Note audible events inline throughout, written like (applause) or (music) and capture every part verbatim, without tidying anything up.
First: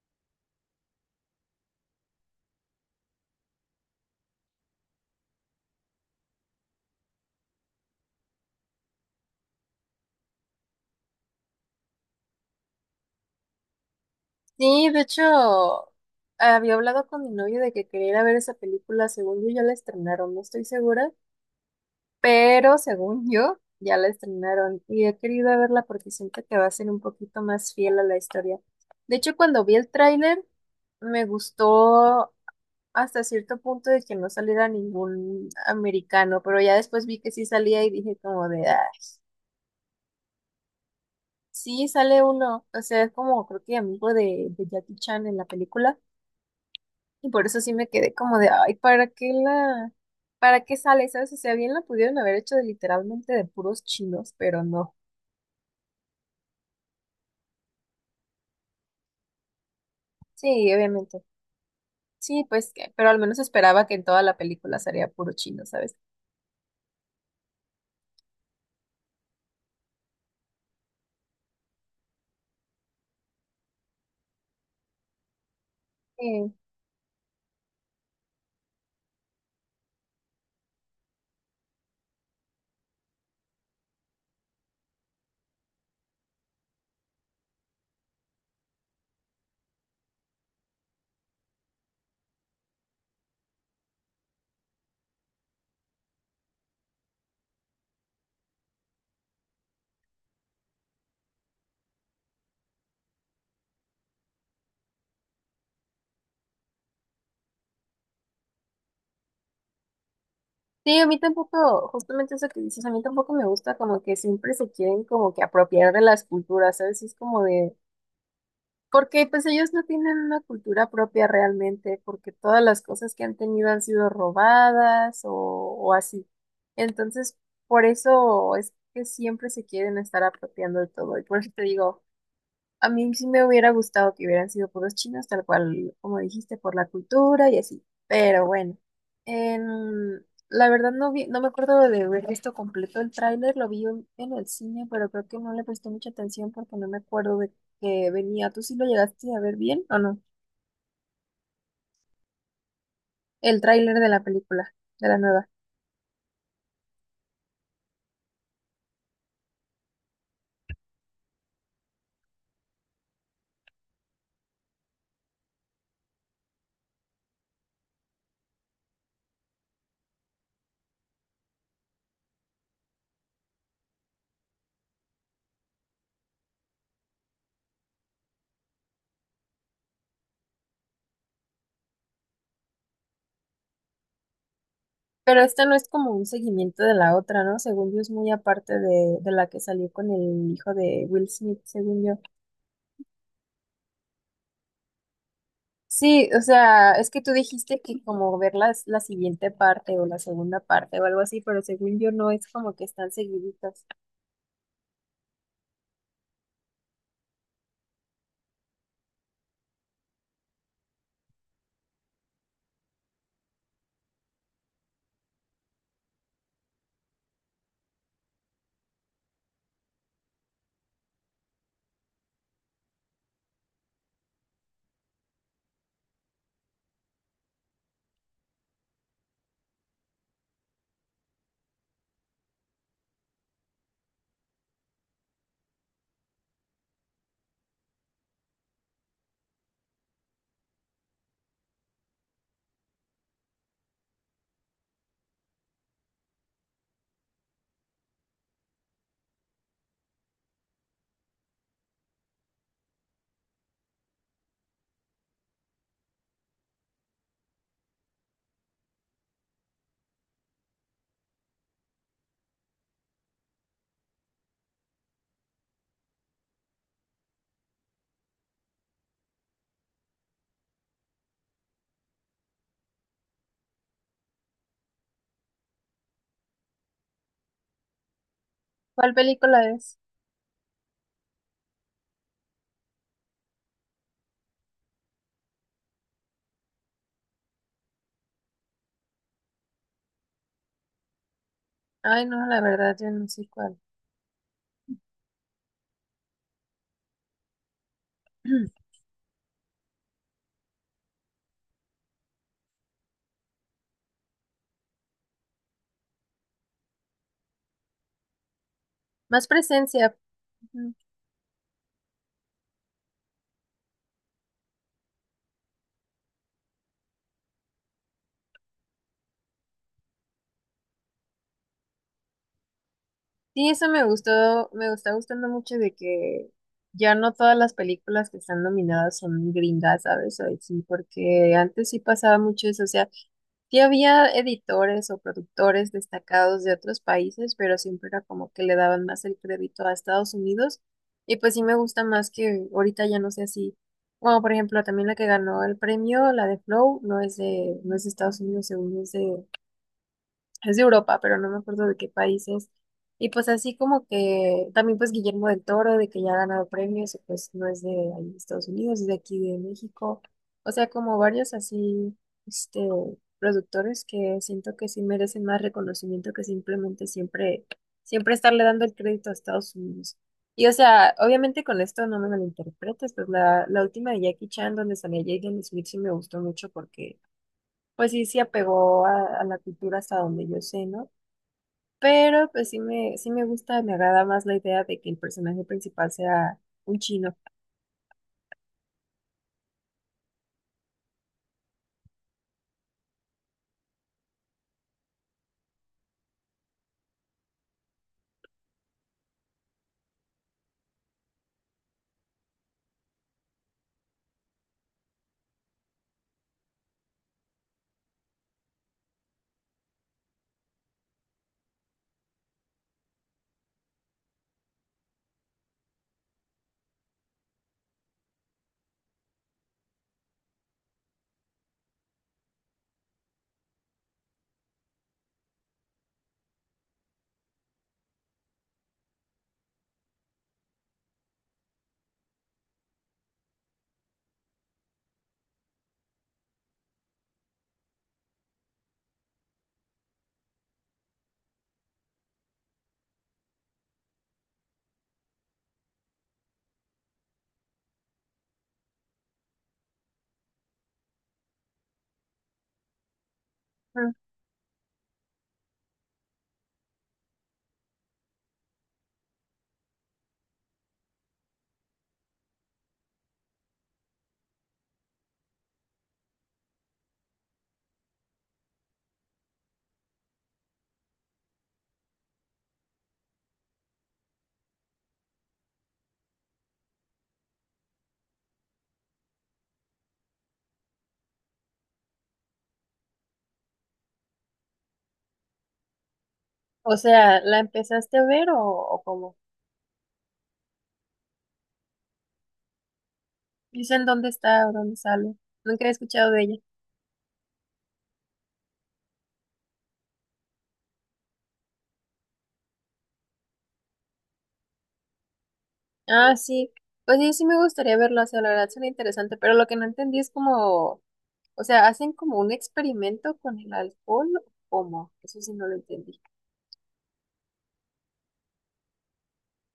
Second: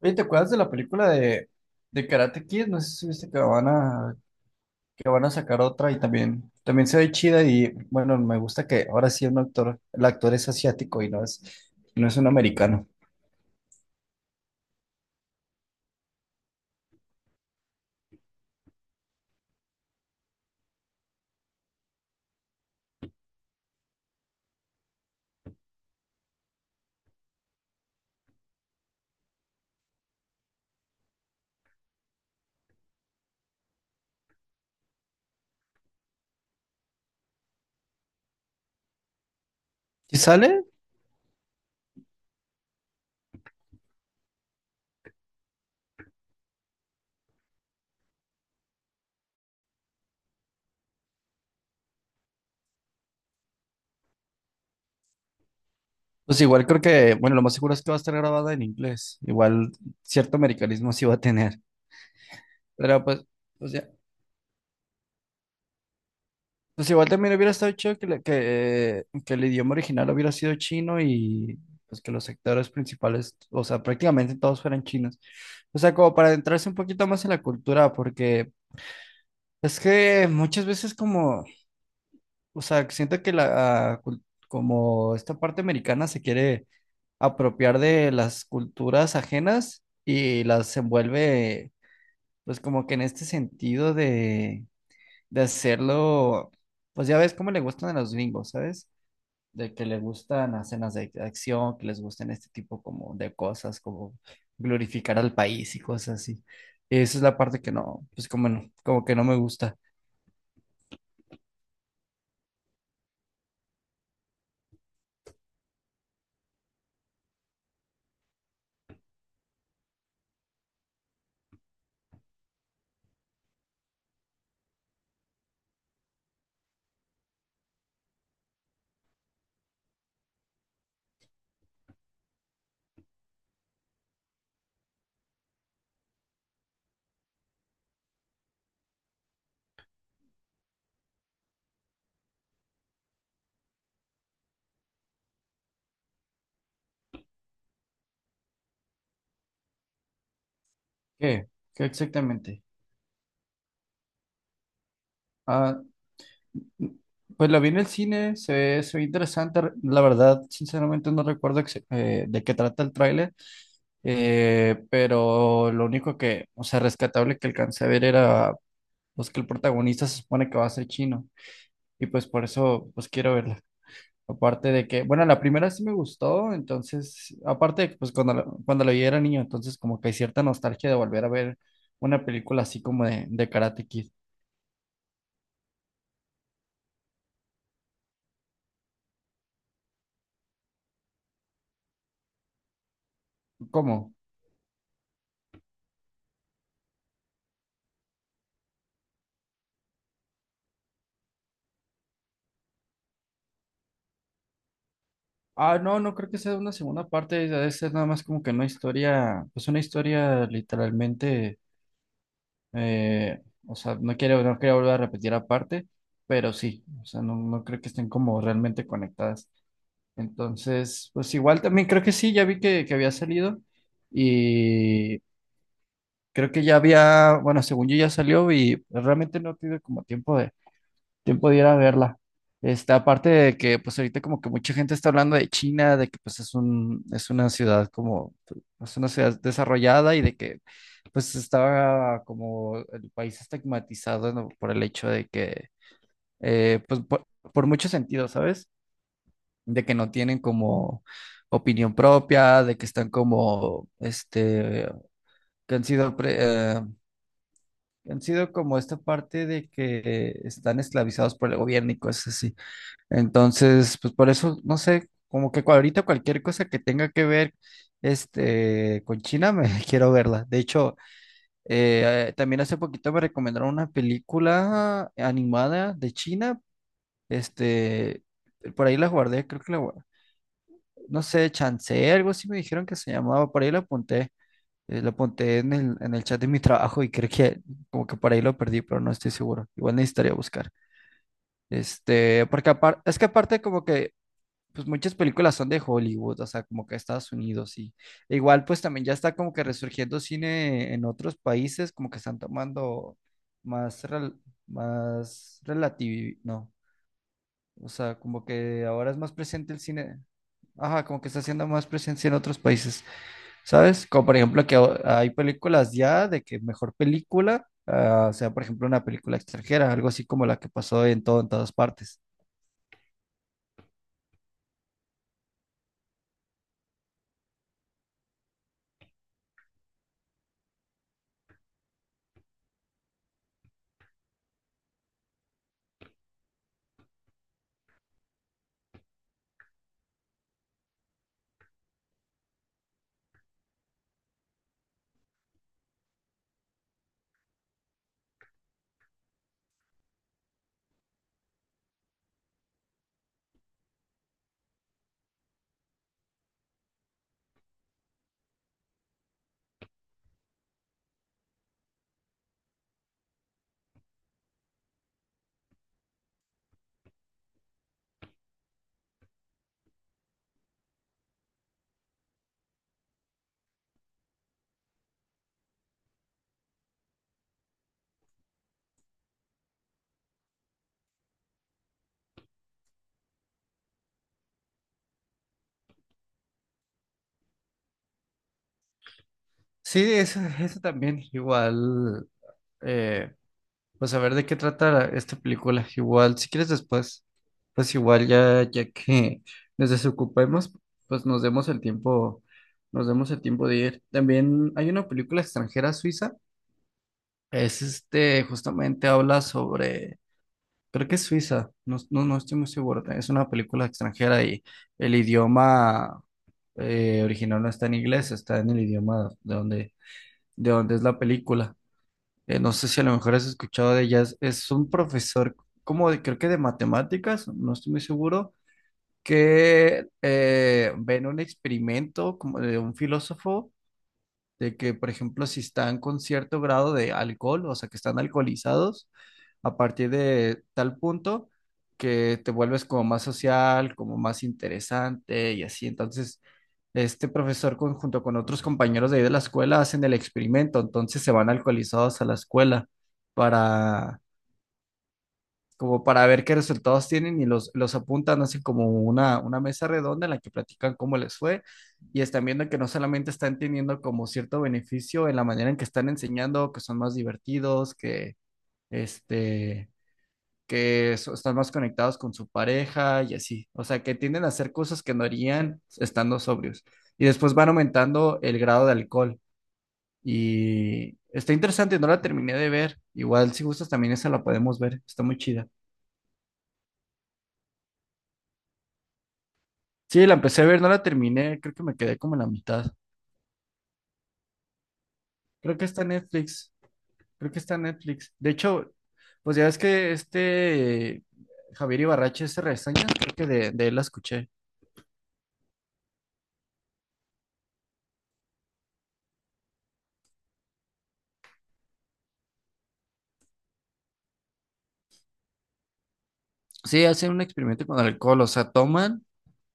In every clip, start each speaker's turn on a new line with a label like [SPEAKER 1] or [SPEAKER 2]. [SPEAKER 1] Oye, ¿te acuerdas de la película de, de Karate Kid? No sé si viste que van a, que van a sacar otra y también, también se ve chida y bueno, me gusta que ahora sí un actor, el actor es asiático y no es, no es un americano.
[SPEAKER 2] Sí, de hecho, había hablado con mi novio de que quería ir a ver esa película. Según yo, ya la estrenaron, no estoy segura, pero según yo, ya la estrenaron y he querido verla porque siento que va a ser un poquito más fiel a la historia. De hecho, cuando vi el tráiler, me gustó hasta cierto punto de que no saliera ningún americano, pero ya después vi que sí salía y dije como de, ay,
[SPEAKER 1] ¿Y sale?
[SPEAKER 2] sí sale uno. O sea, es como creo que amigo de, de Jackie Chan en la película. Y por eso sí me quedé como de, ay, ¿para qué la, ¿para qué sale? ¿Sabes? O sea, bien la pudieron haber hecho de, literalmente de puros chinos, pero no.
[SPEAKER 1] Pues igual creo que, bueno, lo más seguro es que va a estar grabada en inglés. Igual cierto
[SPEAKER 2] Sí,
[SPEAKER 1] americanismo sí va a
[SPEAKER 2] obviamente.
[SPEAKER 1] tener.
[SPEAKER 2] Sí, pues, que-
[SPEAKER 1] Pero
[SPEAKER 2] pero al
[SPEAKER 1] pues,
[SPEAKER 2] menos
[SPEAKER 1] pues
[SPEAKER 2] esperaba
[SPEAKER 1] ya.
[SPEAKER 2] que en toda la película sería puro chino, ¿sabes?
[SPEAKER 1] Pues igual también hubiera estado chido que, le- que, que el idioma original hubiera sido chino y pues que los actores principales, o sea, prácticamente todos fueran chinos. O sea, como para
[SPEAKER 2] Sí.
[SPEAKER 1] adentrarse un poquito más en la cultura, porque es que muchas veces como, o sea, siento que la, ah, cul- como esta parte americana se quiere apropiar de las culturas ajenas y las envuelve, pues como que en este sentido de, de hacerlo, pues ya ves cómo le gustan a los gringos, ¿sabes? De que le gustan escenas de acción, que les gusten este tipo como de cosas, como glorificar al país y cosas así. Esa es la parte que no, pues como no, como que no me gusta.
[SPEAKER 2] Sí, a mí tampoco, justamente eso que dices, a mí tampoco me gusta como que siempre se quieren como que apropiar de las culturas, ¿sabes? Es como de, porque pues ellos no tienen una cultura propia realmente, porque todas las cosas que han tenido han sido robadas o, o así. Entonces, por eso es que siempre se quieren estar apropiando de todo. Y por eso te digo, a mí sí me hubiera gustado que hubieran sido puros chinos, tal cual como dijiste, por la cultura y así. Pero bueno, en- la verdad no vi, no me acuerdo de haber visto completo el tráiler, lo vi en en el cine, pero creo que no le presté mucha atención porque no me acuerdo de que venía. ¿Tú sí lo llegaste a ver bien o no?
[SPEAKER 1] ¿Qué? ¿Qué exactamente?
[SPEAKER 2] El tráiler de la película, de la nueva.
[SPEAKER 1] Ah, pues la vi en el cine, se ve, se ve interesante. Re- La verdad, sinceramente no recuerdo ex- eh, de qué trata el tráiler, eh, pero lo único que, o sea, rescatable que alcancé a ver era, pues que el protagonista se supone que va a ser chino y pues por eso, pues quiero verla. Aparte de que, bueno, la primera sí me gustó, entonces, aparte de que pues cuando la, cuando la vi era niño, entonces como que hay cierta nostalgia de volver a ver una película así como de, de Karate Kid.
[SPEAKER 2] Pero esta no es como un seguimiento de la otra, ¿no? Según yo es muy aparte de, de la que salió con el hijo de Will Smith, según yo.
[SPEAKER 1] ¿Cómo?
[SPEAKER 2] Sí, o sea, es que tú dijiste que como ver las- la siguiente parte o la segunda parte o algo así, pero según yo no es como que están seguiditas.
[SPEAKER 1] Ah, no, no creo que sea una segunda parte, debe ser nada más como que una historia, pues una historia literalmente, eh, o sea, no quiero, no quiero volver a repetir aparte, pero sí, o sea, no, no creo que estén como realmente conectadas. Entonces, pues igual también creo que sí, ya vi que, que había salido. Y creo que ya había, bueno, según yo ya salió y realmente no tuve como tiempo de, tiempo de ir a verla. Este, aparte de que pues ahorita como que mucha gente está hablando de China, de que pues es un, es una ciudad como, es una ciudad desarrollada y de que pues estaba como el país estigmatizado, ¿no? Por el hecho de que, eh, pues por, por, muchos sentidos, ¿sabes? De que no tienen como opinión propia, de que están como, este, que han sido pre- eh, han sido como esta parte de que están esclavizados por el gobierno y cosas así. Entonces, pues por eso, no sé, como que ahorita cualquier cosa que tenga que ver este, con China, me (laughs) quiero verla. De hecho, eh, eh, también hace poquito me recomendaron una película animada de China. Este, por ahí la
[SPEAKER 2] ¿Cuál
[SPEAKER 1] guardé,
[SPEAKER 2] película
[SPEAKER 1] creo que la
[SPEAKER 2] es?
[SPEAKER 1] guardé. No sé, Chancé, algo así me dijeron que se llamaba, por ahí la apunté. Eh, lo apunté en el, en el chat de mi trabajo y creo que como que por ahí lo perdí, pero no estoy seguro. Igual necesitaría buscar.
[SPEAKER 2] Ay,
[SPEAKER 1] Este,
[SPEAKER 2] no, la
[SPEAKER 1] porque
[SPEAKER 2] verdad,
[SPEAKER 1] apar-
[SPEAKER 2] yo
[SPEAKER 1] es que
[SPEAKER 2] no sé
[SPEAKER 1] aparte
[SPEAKER 2] cuál.
[SPEAKER 1] como que pues muchas películas son de Hollywood, o sea, como que Estados Unidos y e igual pues
[SPEAKER 2] (clears throat)
[SPEAKER 1] también ya está como que resurgiendo cine en otros países, como que están tomando más rel- más relativo, no. O sea, como que ahora es más
[SPEAKER 2] Más
[SPEAKER 1] presente el
[SPEAKER 2] presencia.
[SPEAKER 1] cine. Ajá, como que está siendo más presencia en otros países. ¿Sabes? Como por ejemplo que o- hay películas ya de que mejor película, ah, sea por ejemplo una película extranjera, algo así como la que pasó en todo, en todas partes.
[SPEAKER 2] Sí, eso me gustó, me está gustando mucho de que ya no todas las películas que están nominadas son gringas, ¿sabes? O sí, porque antes sí pasaba mucho eso, o sea, sí había editores o productores destacados de otros países, pero siempre era como que le daban más el crédito a Estados Unidos. Y pues sí me gusta más que ahorita ya no sea así. Bueno, por ejemplo, también la que ganó el premio, la de Flow, no es de, no es de Estados Unidos, según es de es de Europa, pero no me acuerdo de qué países. Y pues así como que también pues Guillermo del Toro, de que ya ha ganado premios, y pues no es de ahí de Estados Unidos, es de aquí de México. O sea, como varios así, este, productores que siento que sí merecen más reconocimiento que simplemente siempre, siempre estarle dando el crédito a Estados Unidos. Y o sea, obviamente con esto no me malinterpretes, pues la, la última de Jackie Chan, donde salía Jaden Smith, sí me gustó mucho porque pues sí, sí apegó a, a la cultura hasta donde yo sé, ¿no? Pero pues sí me, sí me gusta, me agrada más la idea de que el personaje principal sea un chino.
[SPEAKER 1] Sí, eso, eso también, igual, eh, pues a ver de qué trata esta película, igual, si quieres después, pues igual ya, ya que nos desocupemos, pues nos demos el tiempo, nos demos el tiempo de ir. También hay una película extranjera suiza, es este, justamente habla sobre. Creo que es Suiza, no, no, no estoy muy seguro. Es una película extranjera y el idioma eh, original no está en inglés, está en el idioma de donde, de donde es la película. Eh, no sé si a lo mejor has escuchado de ella. Es, es un profesor, como de- creo que de matemáticas, no estoy muy seguro, que eh, ven un experimento como de un filósofo de que, por ejemplo, si están con cierto grado de alcohol, o sea, que están alcoholizados, a partir de tal punto que te vuelves como más social, como más interesante y así. Entonces, este profesor con- junto con otros compañeros de ahí de la escuela hacen el experimento, entonces se van alcoholizados a la escuela
[SPEAKER 2] Ujú.
[SPEAKER 1] para como para ver qué resultados tienen y los, los apuntan, hacen como una, una mesa redonda en la que platican cómo les fue y están viendo que no solamente están teniendo como cierto beneficio en la manera en que están enseñando, que son más divertidos, que este, que so- están más conectados con su pareja y así, o sea, que tienden a hacer cosas que no harían estando sobrios y después van aumentando el grado de alcohol y está interesante, no la terminé de ver, igual si gustas también esa la podemos ver, está muy chida.
[SPEAKER 2] O sea, ¿la empezaste a ver o, o cómo?
[SPEAKER 1] Sí, la empecé a ver, no la terminé, creo que me quedé como en la mitad.
[SPEAKER 2] Dicen dónde está o dónde sale.
[SPEAKER 1] Creo
[SPEAKER 2] Nunca
[SPEAKER 1] que
[SPEAKER 2] he
[SPEAKER 1] está en
[SPEAKER 2] escuchado de ella.
[SPEAKER 1] Netflix, creo que está en Netflix. De hecho, pues ya ves que este Javier Ibarrache hace reseñas, creo que de, de él la escuché.
[SPEAKER 2] Ah, sí. Pues sí, sí me gustaría verlo, o sea, la verdad suena interesante, pero lo que no entendí es como, o sea, ¿hacen como un experimento con el alcohol o cómo? Eso sí no lo entendí.
[SPEAKER 1] Sí, hacen un experimento con alcohol, o sea, toman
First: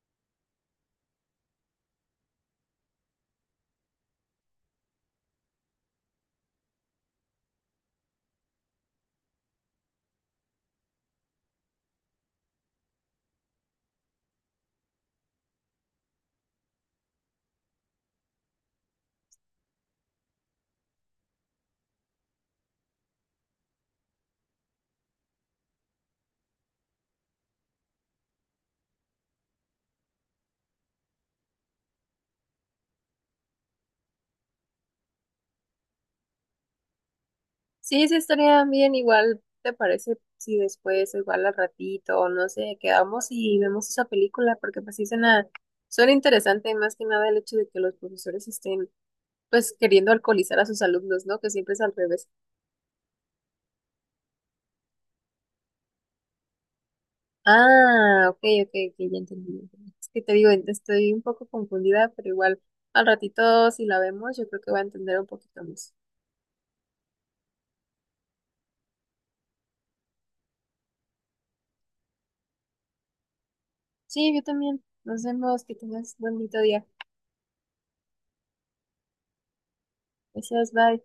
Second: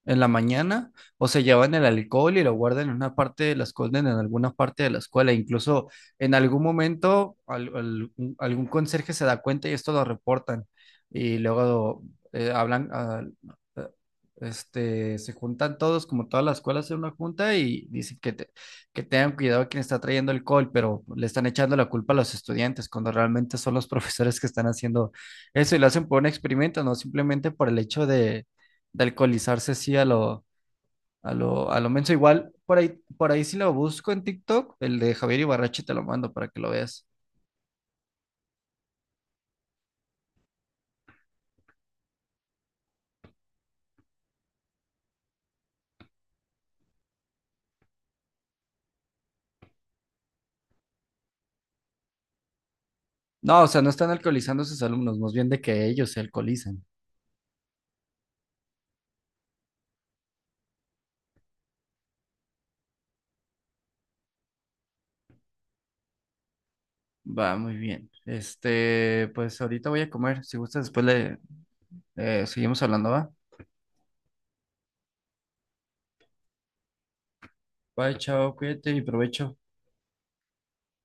[SPEAKER 1] en la mañana o se llevan el alcohol y lo guardan en una parte de la escuela, en alguna parte de la escuela. Incluso en algún momento al- al- un- algún conserje se da cuenta y esto lo reportan y luego eh, hablan, ah, eh, este, se juntan todos, como toda la escuela hace una junta y dicen que, te- que tengan cuidado a quien está trayendo alcohol, pero le están echando la culpa a los estudiantes cuando realmente son los (laughs) profesores que están haciendo eso y lo hacen por un experimento, no simplemente por el hecho de de alcoholizarse así a lo, a lo, a lo menso. Igual, por ahí, por ahí si lo busco en TikTok, el de Javier Ibarrachi te lo mando para que lo veas.
[SPEAKER 2] Sí, sí, estaría bien, igual te parece si después, igual al ratito, o no sé, quedamos y vemos esa película, porque pues sí suena, suena interesante, más que nada el hecho de que los profesores estén pues queriendo alcoholizar a sus alumnos, ¿no? Que siempre es al revés.
[SPEAKER 1] No, o sea, no están alcoholizando a sus alumnos, más bien de que ellos se alcoholizan.
[SPEAKER 2] Ah, ok, ok, ok, ya entendí. Ya entendí. Es que te digo, ent- estoy un poco confundida, pero igual al ratito si la vemos, yo creo que va a entender un poquito más.
[SPEAKER 1] Va, muy bien. Este, pues ahorita voy a comer. Si gustas, después le eh, seguimos hablando, ¿va?
[SPEAKER 2] Sí, yo también. Nos vemos, que tengas un bonito día.
[SPEAKER 1] Bye, chao, cuídate y provecho.
[SPEAKER 2] Gracias, bye.